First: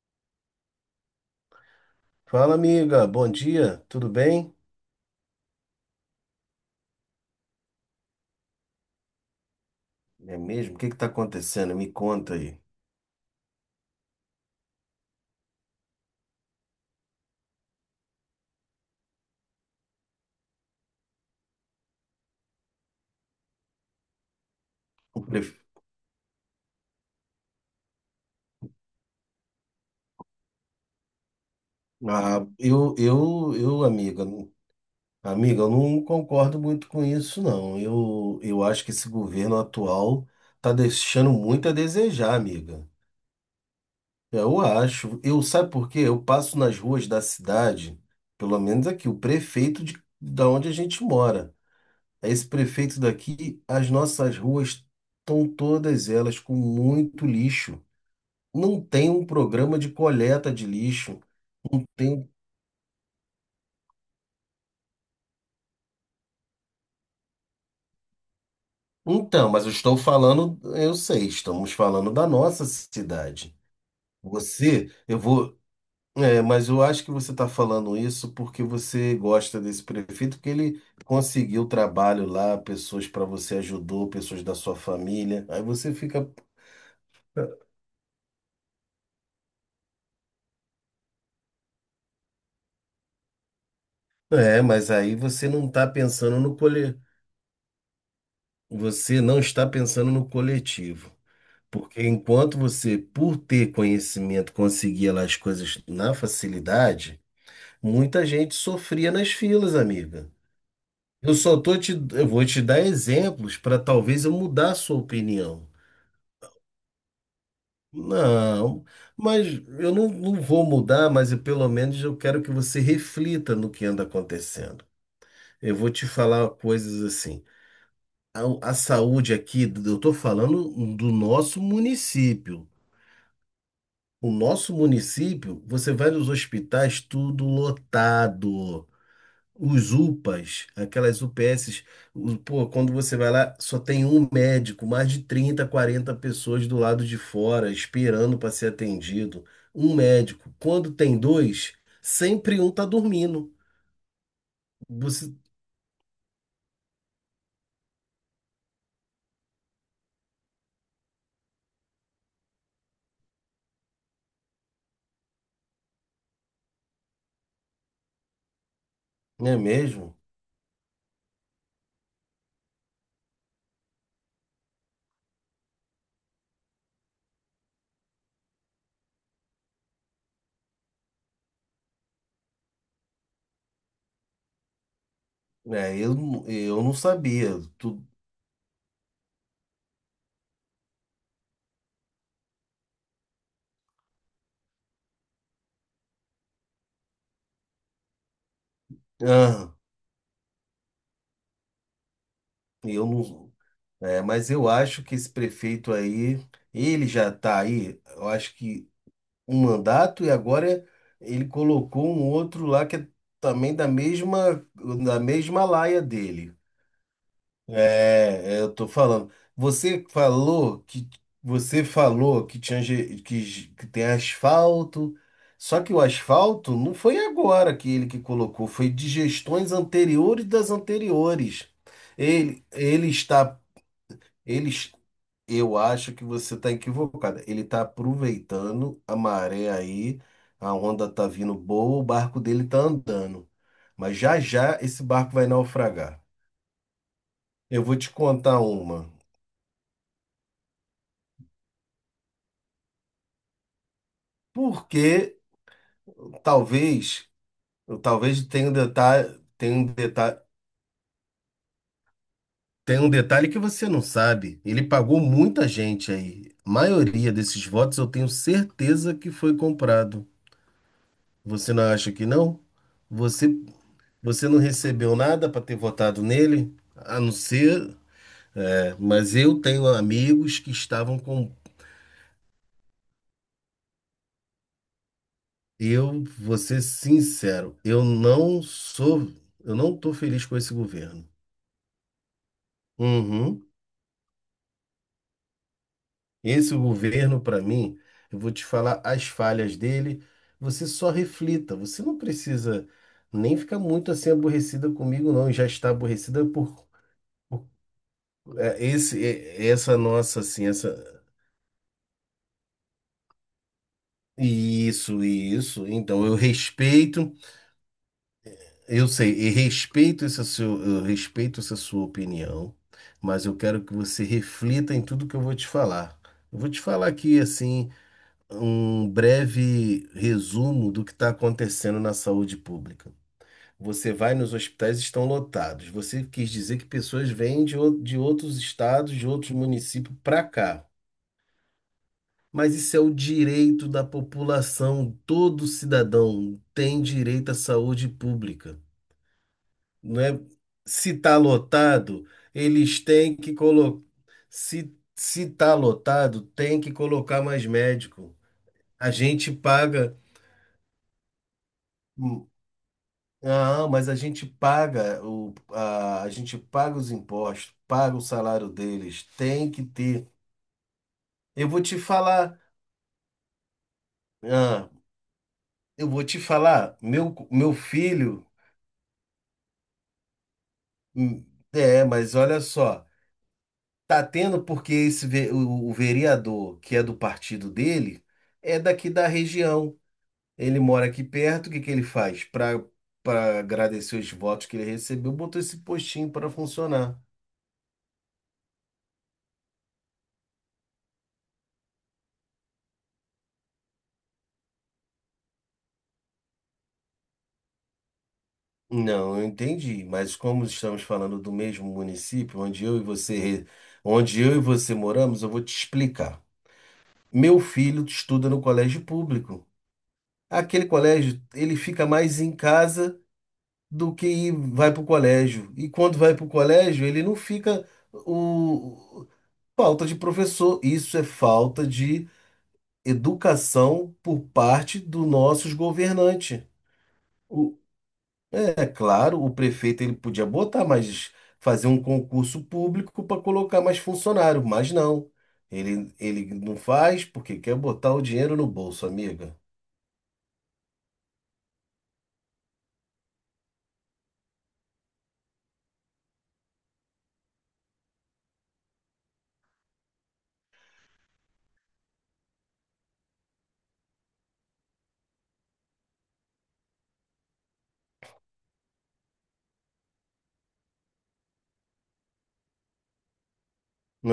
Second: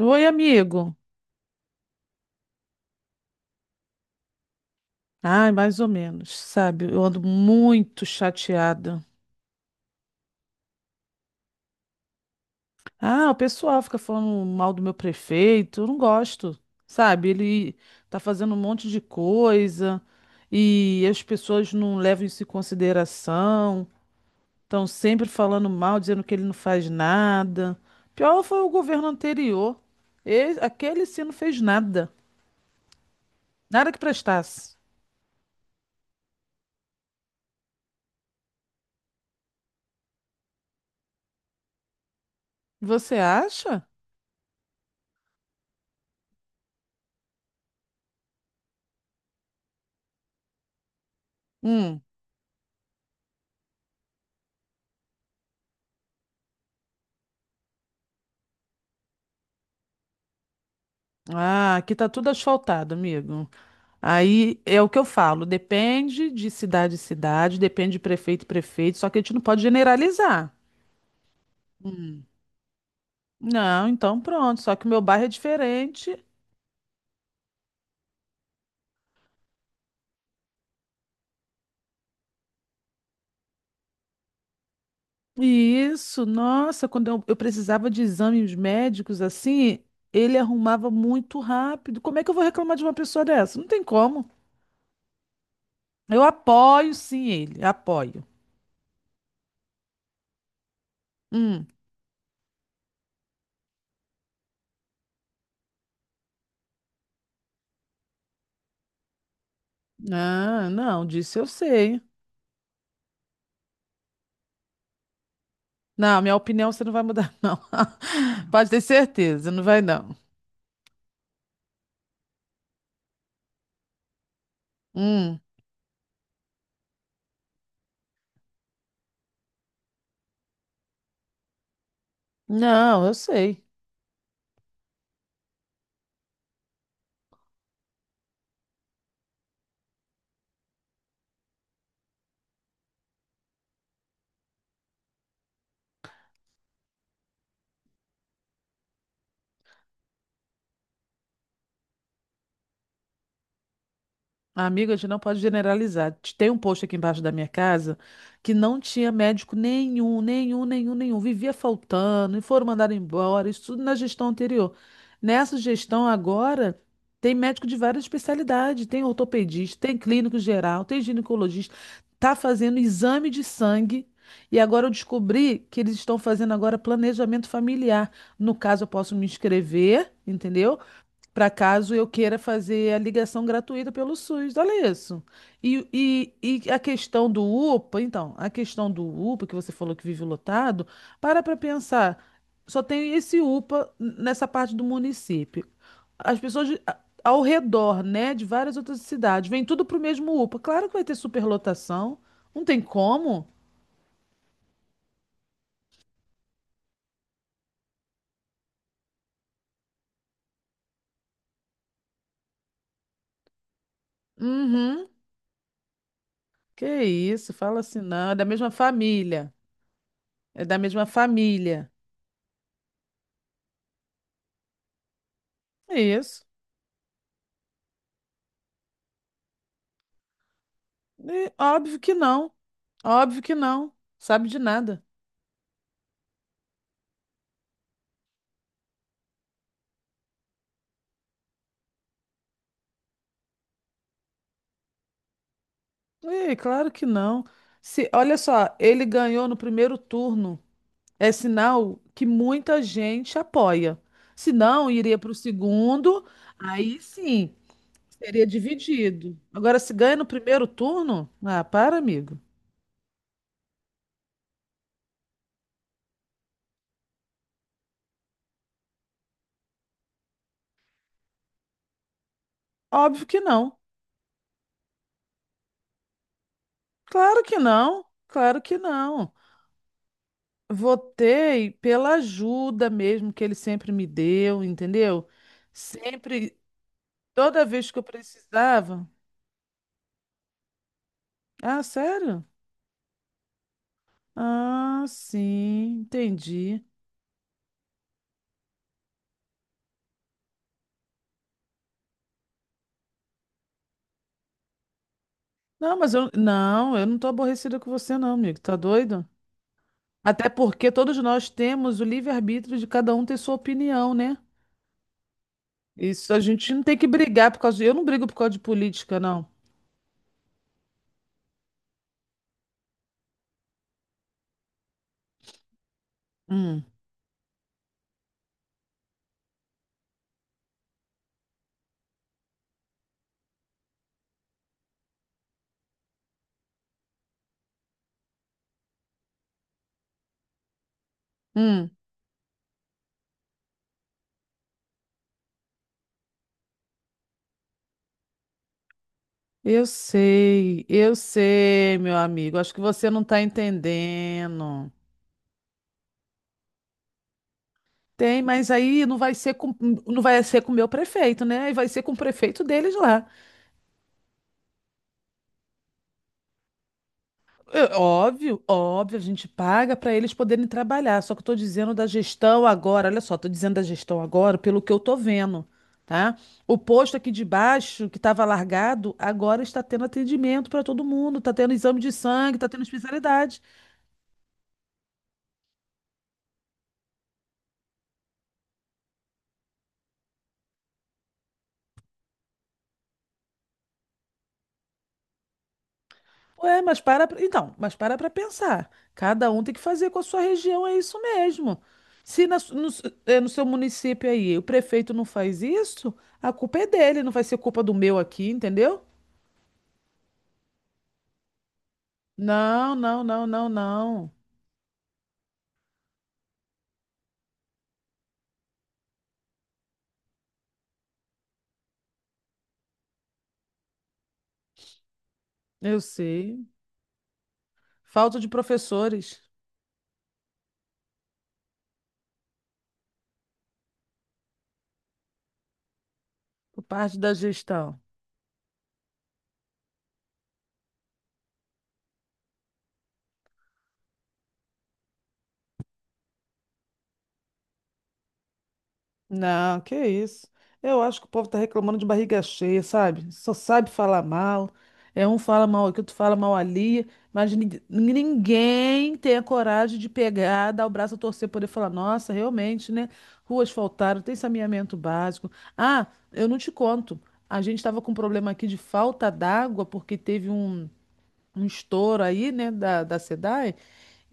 Oi, amigo. Fala, amiga. Bom dia. Tudo bem? Ai, mais ou menos, sabe? Eu ando muito chateada. É mesmo? O que que tá acontecendo? Me conta aí. Ah, o pessoal fica falando mal do meu prefeito. Eu não gosto, sabe? Ele tá fazendo um monte de coisa e as pessoas não levam isso em consideração. Estão Eu sempre pref- falando mal, dizendo que ele não faz nada. Pior foi o governo anterior. Aquele sim não fez nada. Ah, eu, Nada que amiga, não- prestasse. amiga, eu não concordo muito com isso, não. Eu acho que esse governo atual tá deixando muito a desejar, amiga. Você acha? Eu acho. Eu, sabe por quê? Eu passo nas ruas da cidade, pelo menos aqui, o prefeito de, da onde a gente mora. Hum. Esse prefeito daqui, as nossas ruas estão todas elas com muito lixo. Não tem um programa de coleta de lixo. Ah, Não aqui tá tudo tem. asfaltado, amigo. Aí é o que eu falo, depende de cidade em cidade, depende de prefeito e prefeito, só que a gente não Então, pode mas eu estou generalizar. falando, eu sei, estamos falando Hum. da nossa cidade. Não, então pronto, só que o Você, meu eu bairro é vou. diferente. É, mas eu acho que você está falando isso porque você gosta desse prefeito, porque ele conseguiu trabalho lá, pessoas para você ajudou, pessoas da sua família. Aí você Isso, fica. nossa, quando eu precisava de exames médicos assim, ele arrumava muito rápido. Como é que eu vou reclamar de uma pessoa dessa? Não tem como. É, mas aí você não está Eu pensando no apoio cole... sim ele, apoio. Você não está pensando no coletivo. Hum. Porque enquanto você, por ter conhecimento, conseguia lá as coisas na facilidade, muita gente sofria nas filas, amiga. Ah, não, disso eu sei. Eu vou te dar exemplos para talvez eu mudar a sua opinião. Não, minha opinião você não vai mudar, não. Pode ter Não, mas certeza, não vai não. não vou mudar, mas eu, pelo menos eu quero que você reflita no que anda acontecendo. Hum. Eu vou te falar coisas assim. A saúde aqui, eu estou falando do nosso município. Não, eu sei. O nosso município, você vai nos hospitais, tudo lotado. Os UPAs, aquelas UPSs, pô, quando você vai lá, só tem um médico, mais de 30 40 pessoas do lado de fora esperando para ser atendido. Um médico. Quando tem dois, sempre um tá dormindo. Amiga, a gente não Você, pode generalizar. Tem um posto aqui embaixo da minha casa que não tinha médico nenhum, nenhum, nenhum, nenhum. Vivia faltando e foram mandados embora. Isso tudo na gestão anterior. Nessa gestão agora, tem médico de várias especialidades. Tem não é ortopedista, tem mesmo? clínico geral, tem ginecologista. Tá fazendo exame de sangue. E agora eu descobri que eles estão fazendo agora planejamento familiar. No caso, eu posso me inscrever, entendeu? Para caso eu queira fazer a ligação gratuita pelo SUS. Olha isso. É, eu, E, e a eu não questão do sabia. UPA, Tu, então, a questão do UPA, que você falou que vive lotado, para pensar, só tem esse UPA nessa parte do município. As pessoas ao redor, né, de várias outras cidades, vem ah, tudo para o mesmo UPA. Claro que vai ter superlotação, não tem eu como. não. É, mas eu acho que esse prefeito aí, ele já está aí, eu acho que um mandato e agora ele colocou um outro lá que é também Uhum. da mesma laia dele. Que isso, fala assim, não, é da É, é, mesma eu tô falando. família. É da mesma Você família. falou que tinha que tem asfalto, só que É o isso. asfalto não foi agora que ele que colocou, foi de gestões anteriores das E anteriores. óbvio que não. Ele, ele Óbvio que está, não. Sabe de ele, nada. eu acho que você está equivocada. Ele está aproveitando a maré aí, a onda está vindo boa, o barco dele está andando. Mas já já esse barco vai naufragar. Ei, claro que não. Eu vou Se, te olha contar só, ele uma. ganhou no primeiro turno. É sinal que muita gente apoia. Se não, Porque iria para o segundo, aí talvez, sim, talvez seria tenha um dividido. detalhe, Agora, se ganha no primeiro turno, ah, para, amigo. tem um detalhe que você não sabe. Ele pagou muita gente aí. A maioria desses votos eu tenho certeza que foi comprado. Você não acha que não? Óbvio que Você não. Você não recebeu nada para ter votado nele? A não Claro que ser. não. Claro que É, não. mas eu tenho amigos que estavam com. Votei pela ajuda mesmo que ele sempre me deu, entendeu? Eu Sempre vou ser toda sincero, vez que eu eu não precisava. sou. Eu não estou feliz com esse governo. Ah, sério? Uhum. Ah, sim, Esse entendi. governo, para mim, eu vou te falar as falhas dele. Você só reflita. Você não precisa nem ficar muito assim aborrecida comigo, não. Já está Não, mas aborrecida por, eu não tô por aborrecida com você não, amigo. Tá é, esse, doido? é, essa nossa, Até assim, essa. porque todos nós temos o livre-arbítrio de cada um ter sua opinião, né? Isso, isso. Então Isso eu a gente não tem que respeito, brigar por causa de... Eu não brigo por causa de eu política, sei, não. e respeito essa sua, eu respeito essa sua opinião, mas eu quero que você reflita em tudo que eu vou te falar. Eu vou te Hum, falar aqui assim um breve resumo do que está acontecendo na saúde pública. Você vai nos hospitais, estão lotados. Você quis dizer que pessoas vêm de, de outros estados, de outros municípios para cá. hum. Mas isso é o direito da população, todo cidadão tem direito à saúde pública, não é? Se Eu está sei, meu lotado, amigo. Acho que eles você não têm tá que colocar. entendendo. Se está lotado, tem que colocar mais médico. Tem, mas aí A gente paga. não vai ser com o meu prefeito, né? E vai ser com o Hum. prefeito deles lá. Ah, mas a gente paga a gente paga os impostos, É, paga o óbvio, salário óbvio, a deles, gente tem que paga para ter. eles poderem trabalhar. Só que eu estou Eu vou dizendo te da falar, gestão agora, olha só, estou dizendo da gestão agora pelo ah, que eu estou vendo, eu vou tá? te O falar, posto aqui meu, de meu baixo, que estava filho. largado, agora está tendo atendimento para todo mundo, Hum. está tendo exame É, de mas sangue, olha está tendo só, especialidade. tá tendo porque esse o vereador que é do partido dele é daqui da região. Ele mora aqui perto, o que que ele faz? Para agradecer os votos que ele recebeu, botou esse postinho para Ué, funcionar. Então, mas para pensar. Cada um tem que fazer com a sua região, é isso mesmo. Se na su- no, su- é, no seu município aí o prefeito não faz isso, a culpa é dele, não vai ser culpa do meu aqui, entendeu? Não, eu entendi, mas como estamos falando do mesmo município onde Não, eu e não, você, não, re- não, não. onde eu e você moramos, eu vou te explicar. Meu filho estuda no colégio público. Aquele colégio, ele fica mais em casa do que vai para o colégio. E Eu quando vai para o sei. colégio, ele não fica Falta de o professores falta de professor. Isso é falta de educação por parte dos nossos governantes. por parte da O- gestão. É claro, o prefeito ele podia botar, mas fazer um concurso público para colocar mais funcionário, mas não. Ele não faz porque quer botar o dinheiro no bolso, amiga. Não, que isso. Eu acho que o povo tá reclamando de barriga cheia, sabe? Só sabe falar mal. É um fala mal aqui, outro fala mal ali, mas ninguém tem a coragem de pegar, dar o braço a torcer, poder falar, nossa, realmente, né? Ruas faltaram, tem saneamento básico. Ah, eu não te conto. A gente estava com um problema aqui de falta d'água, porque teve um estouro aí, né, da SEDAI.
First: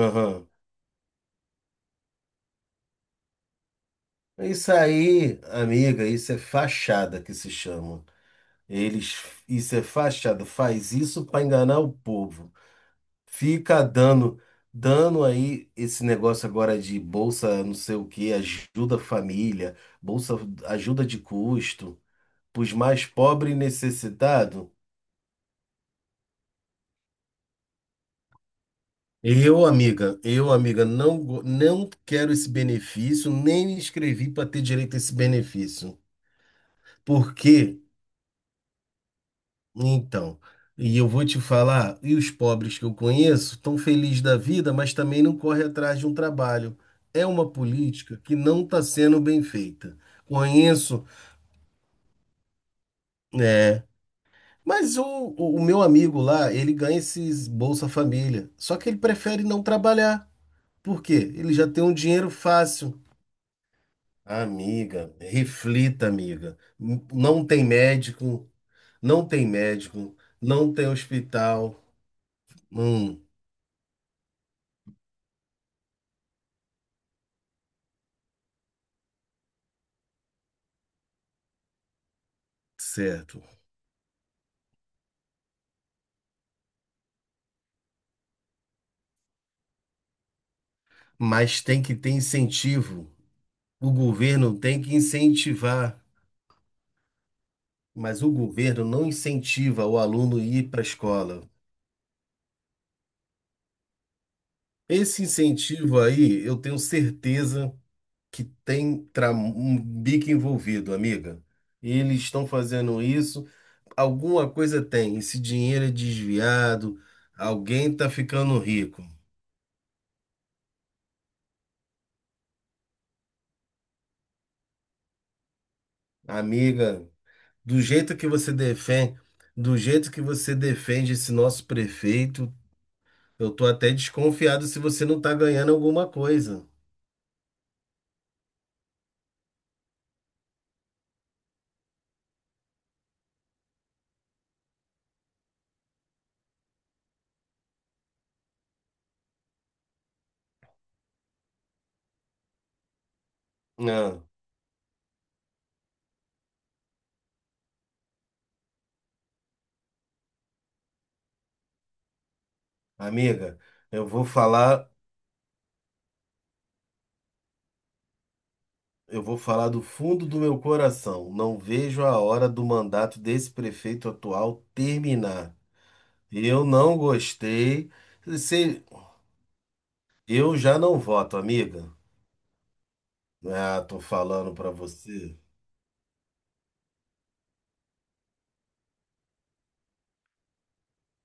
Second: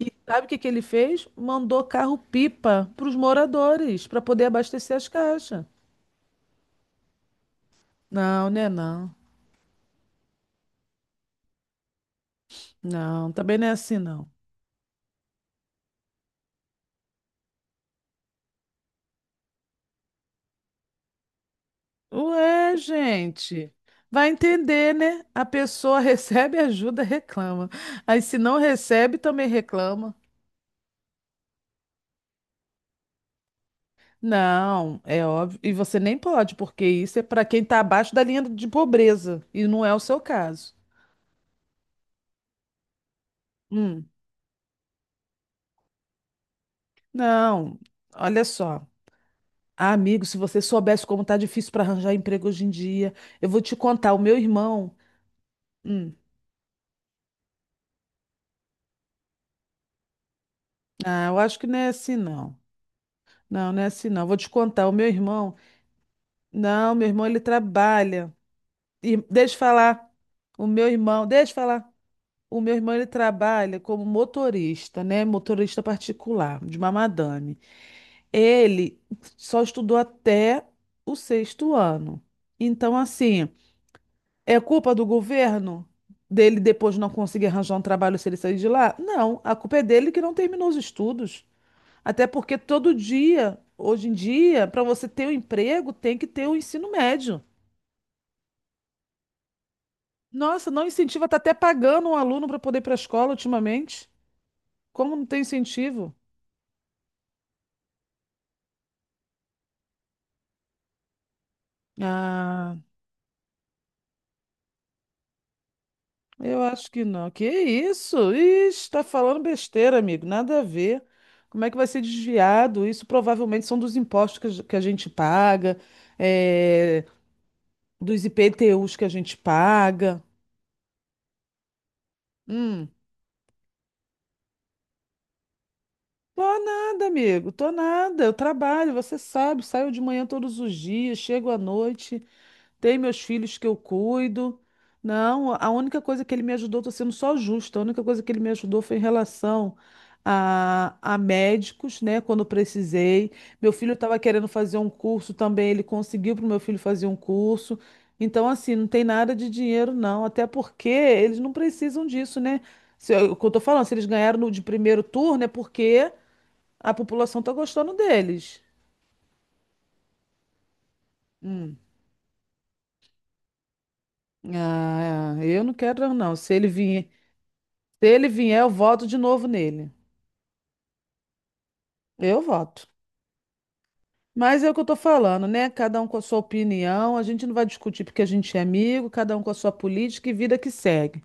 E sabe o que que ele fez? Mandou carro-pipa para os moradores, para poder Isso abastecer as aí, caixas. amiga, isso é fachada que se chama. Não, né, não. Eles, isso é fachada, faz isso para enganar o povo. Não, também não é Fica assim, não. dando, dando aí esse negócio agora de bolsa, não sei o que, ajuda família, bolsa ajuda de custo, para os Ué, mais pobres e gente, vai necessitados. entender, né? A pessoa recebe ajuda, reclama. Aí se não recebe, também reclama. Eu, amiga, não quero esse benefício, nem me inscrevi para ter direito a Não, esse é óbvio. E benefício. você nem pode, porque isso é para quem está Porque abaixo da linha de pobreza. E não é o seu Então, caso. e eu vou te falar, e os pobres que eu conheço estão Hum. felizes da vida, mas também não correm atrás de um trabalho. É uma Não, política que olha não está só. sendo bem Ah, feita. amigo, se você soubesse Conheço, como tá difícil para arranjar emprego hoje em dia, eu vou te é, contar. O meu irmão. mas o meu hum, amigo lá, ele ganha esses Bolsa Família, só que ele prefere não trabalhar. Por quê? Eu Ele acho que já não tem é um assim, dinheiro não. fácil. Não, não é assim, não. Vou te contar. O meu Amiga, irmão. reflita, amiga. Não, meu irmão, ele Não tem trabalha. médico, E, não tem deixa eu falar. médico, O não meu tem irmão. Deixa eu hospital. falar. O meu irmão, ele Hum. trabalha como motorista, né? Motorista particular, de uma madame. Ele só estudou até o sexto ano. Então, Certo. assim. É culpa do governo dele depois não conseguir arranjar um trabalho se ele sair de lá? Não, a culpa é dele que não terminou os estudos. Mas tem que ter Até porque todo incentivo. dia, O hoje em governo dia, tem para que você ter um emprego, incentivar, tem que ter o ensino médio. mas o governo não incentiva o aluno a ir Nossa, para a não incentiva, tá escola. até pagando um aluno para poder ir para a escola ultimamente. Como Esse não tem incentivo incentivo? aí, eu tenho certeza que tem um bico envolvido, amiga. Eles estão Ah. fazendo isso, alguma coisa tem. Esse dinheiro é Eu acho desviado, que não. Que alguém está isso? ficando Ixi, rico. tá falando besteira, amigo. Nada a ver. Como é que vai ser desviado? Isso provavelmente são dos impostos que que a gente paga, eh, Amiga, do jeito dos que você IPTUs que a defende, gente do jeito que paga. você defende esse nosso prefeito, Hum. eu tô até desconfiado se você não tá ganhando alguma Tô coisa. nada, amigo. Tô nada. Eu trabalho, você sabe. Saio de manhã todos os dias, chego à noite. Tem meus filhos que eu cuido. Não, a única coisa que ele me ajudou, estou sendo só justa, a única coisa que ele me ajudou foi em relação a médicos, né? Quando eu precisei. Meu filho estava Não, querendo fazer um curso também, ele conseguiu para o meu filho fazer um curso. Então, assim, não tem nada de dinheiro, não. Até porque eles não precisam disso, né? Se, eu- O que eu amiga, tô falando, se eles eu vou ganharam no, de falar, primeiro turno, é porque a população está gostando deles. eu vou falar do fundo do meu coração. Não Hum. vejo a hora do mandato desse prefeito atual Ah, é, terminar. eu não quero, não. Se Eu ele não vier. gostei. Se ele vier, eu Se, voto de novo nele. eu já não voto, amiga. Eu voto. Ah, tô falando Mas é pra o que eu tô você. falando, né? Cada um com a sua opinião. A gente não vai discutir porque a gente é amigo, cada um com a sua política e vida que segue.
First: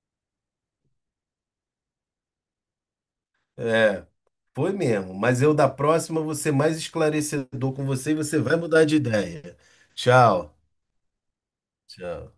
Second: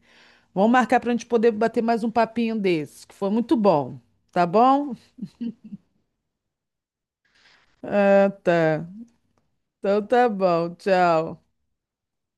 Vamos marcar pra gente poder bater mais um papinho desse, que foi muito bom. É, Tá foi bom? mesmo. Mas eu da próxima vou ser mais esclarecedor com você e Ah, você vai mudar tá. de ideia. Então tá Tchau. bom. Tchau. Tchau.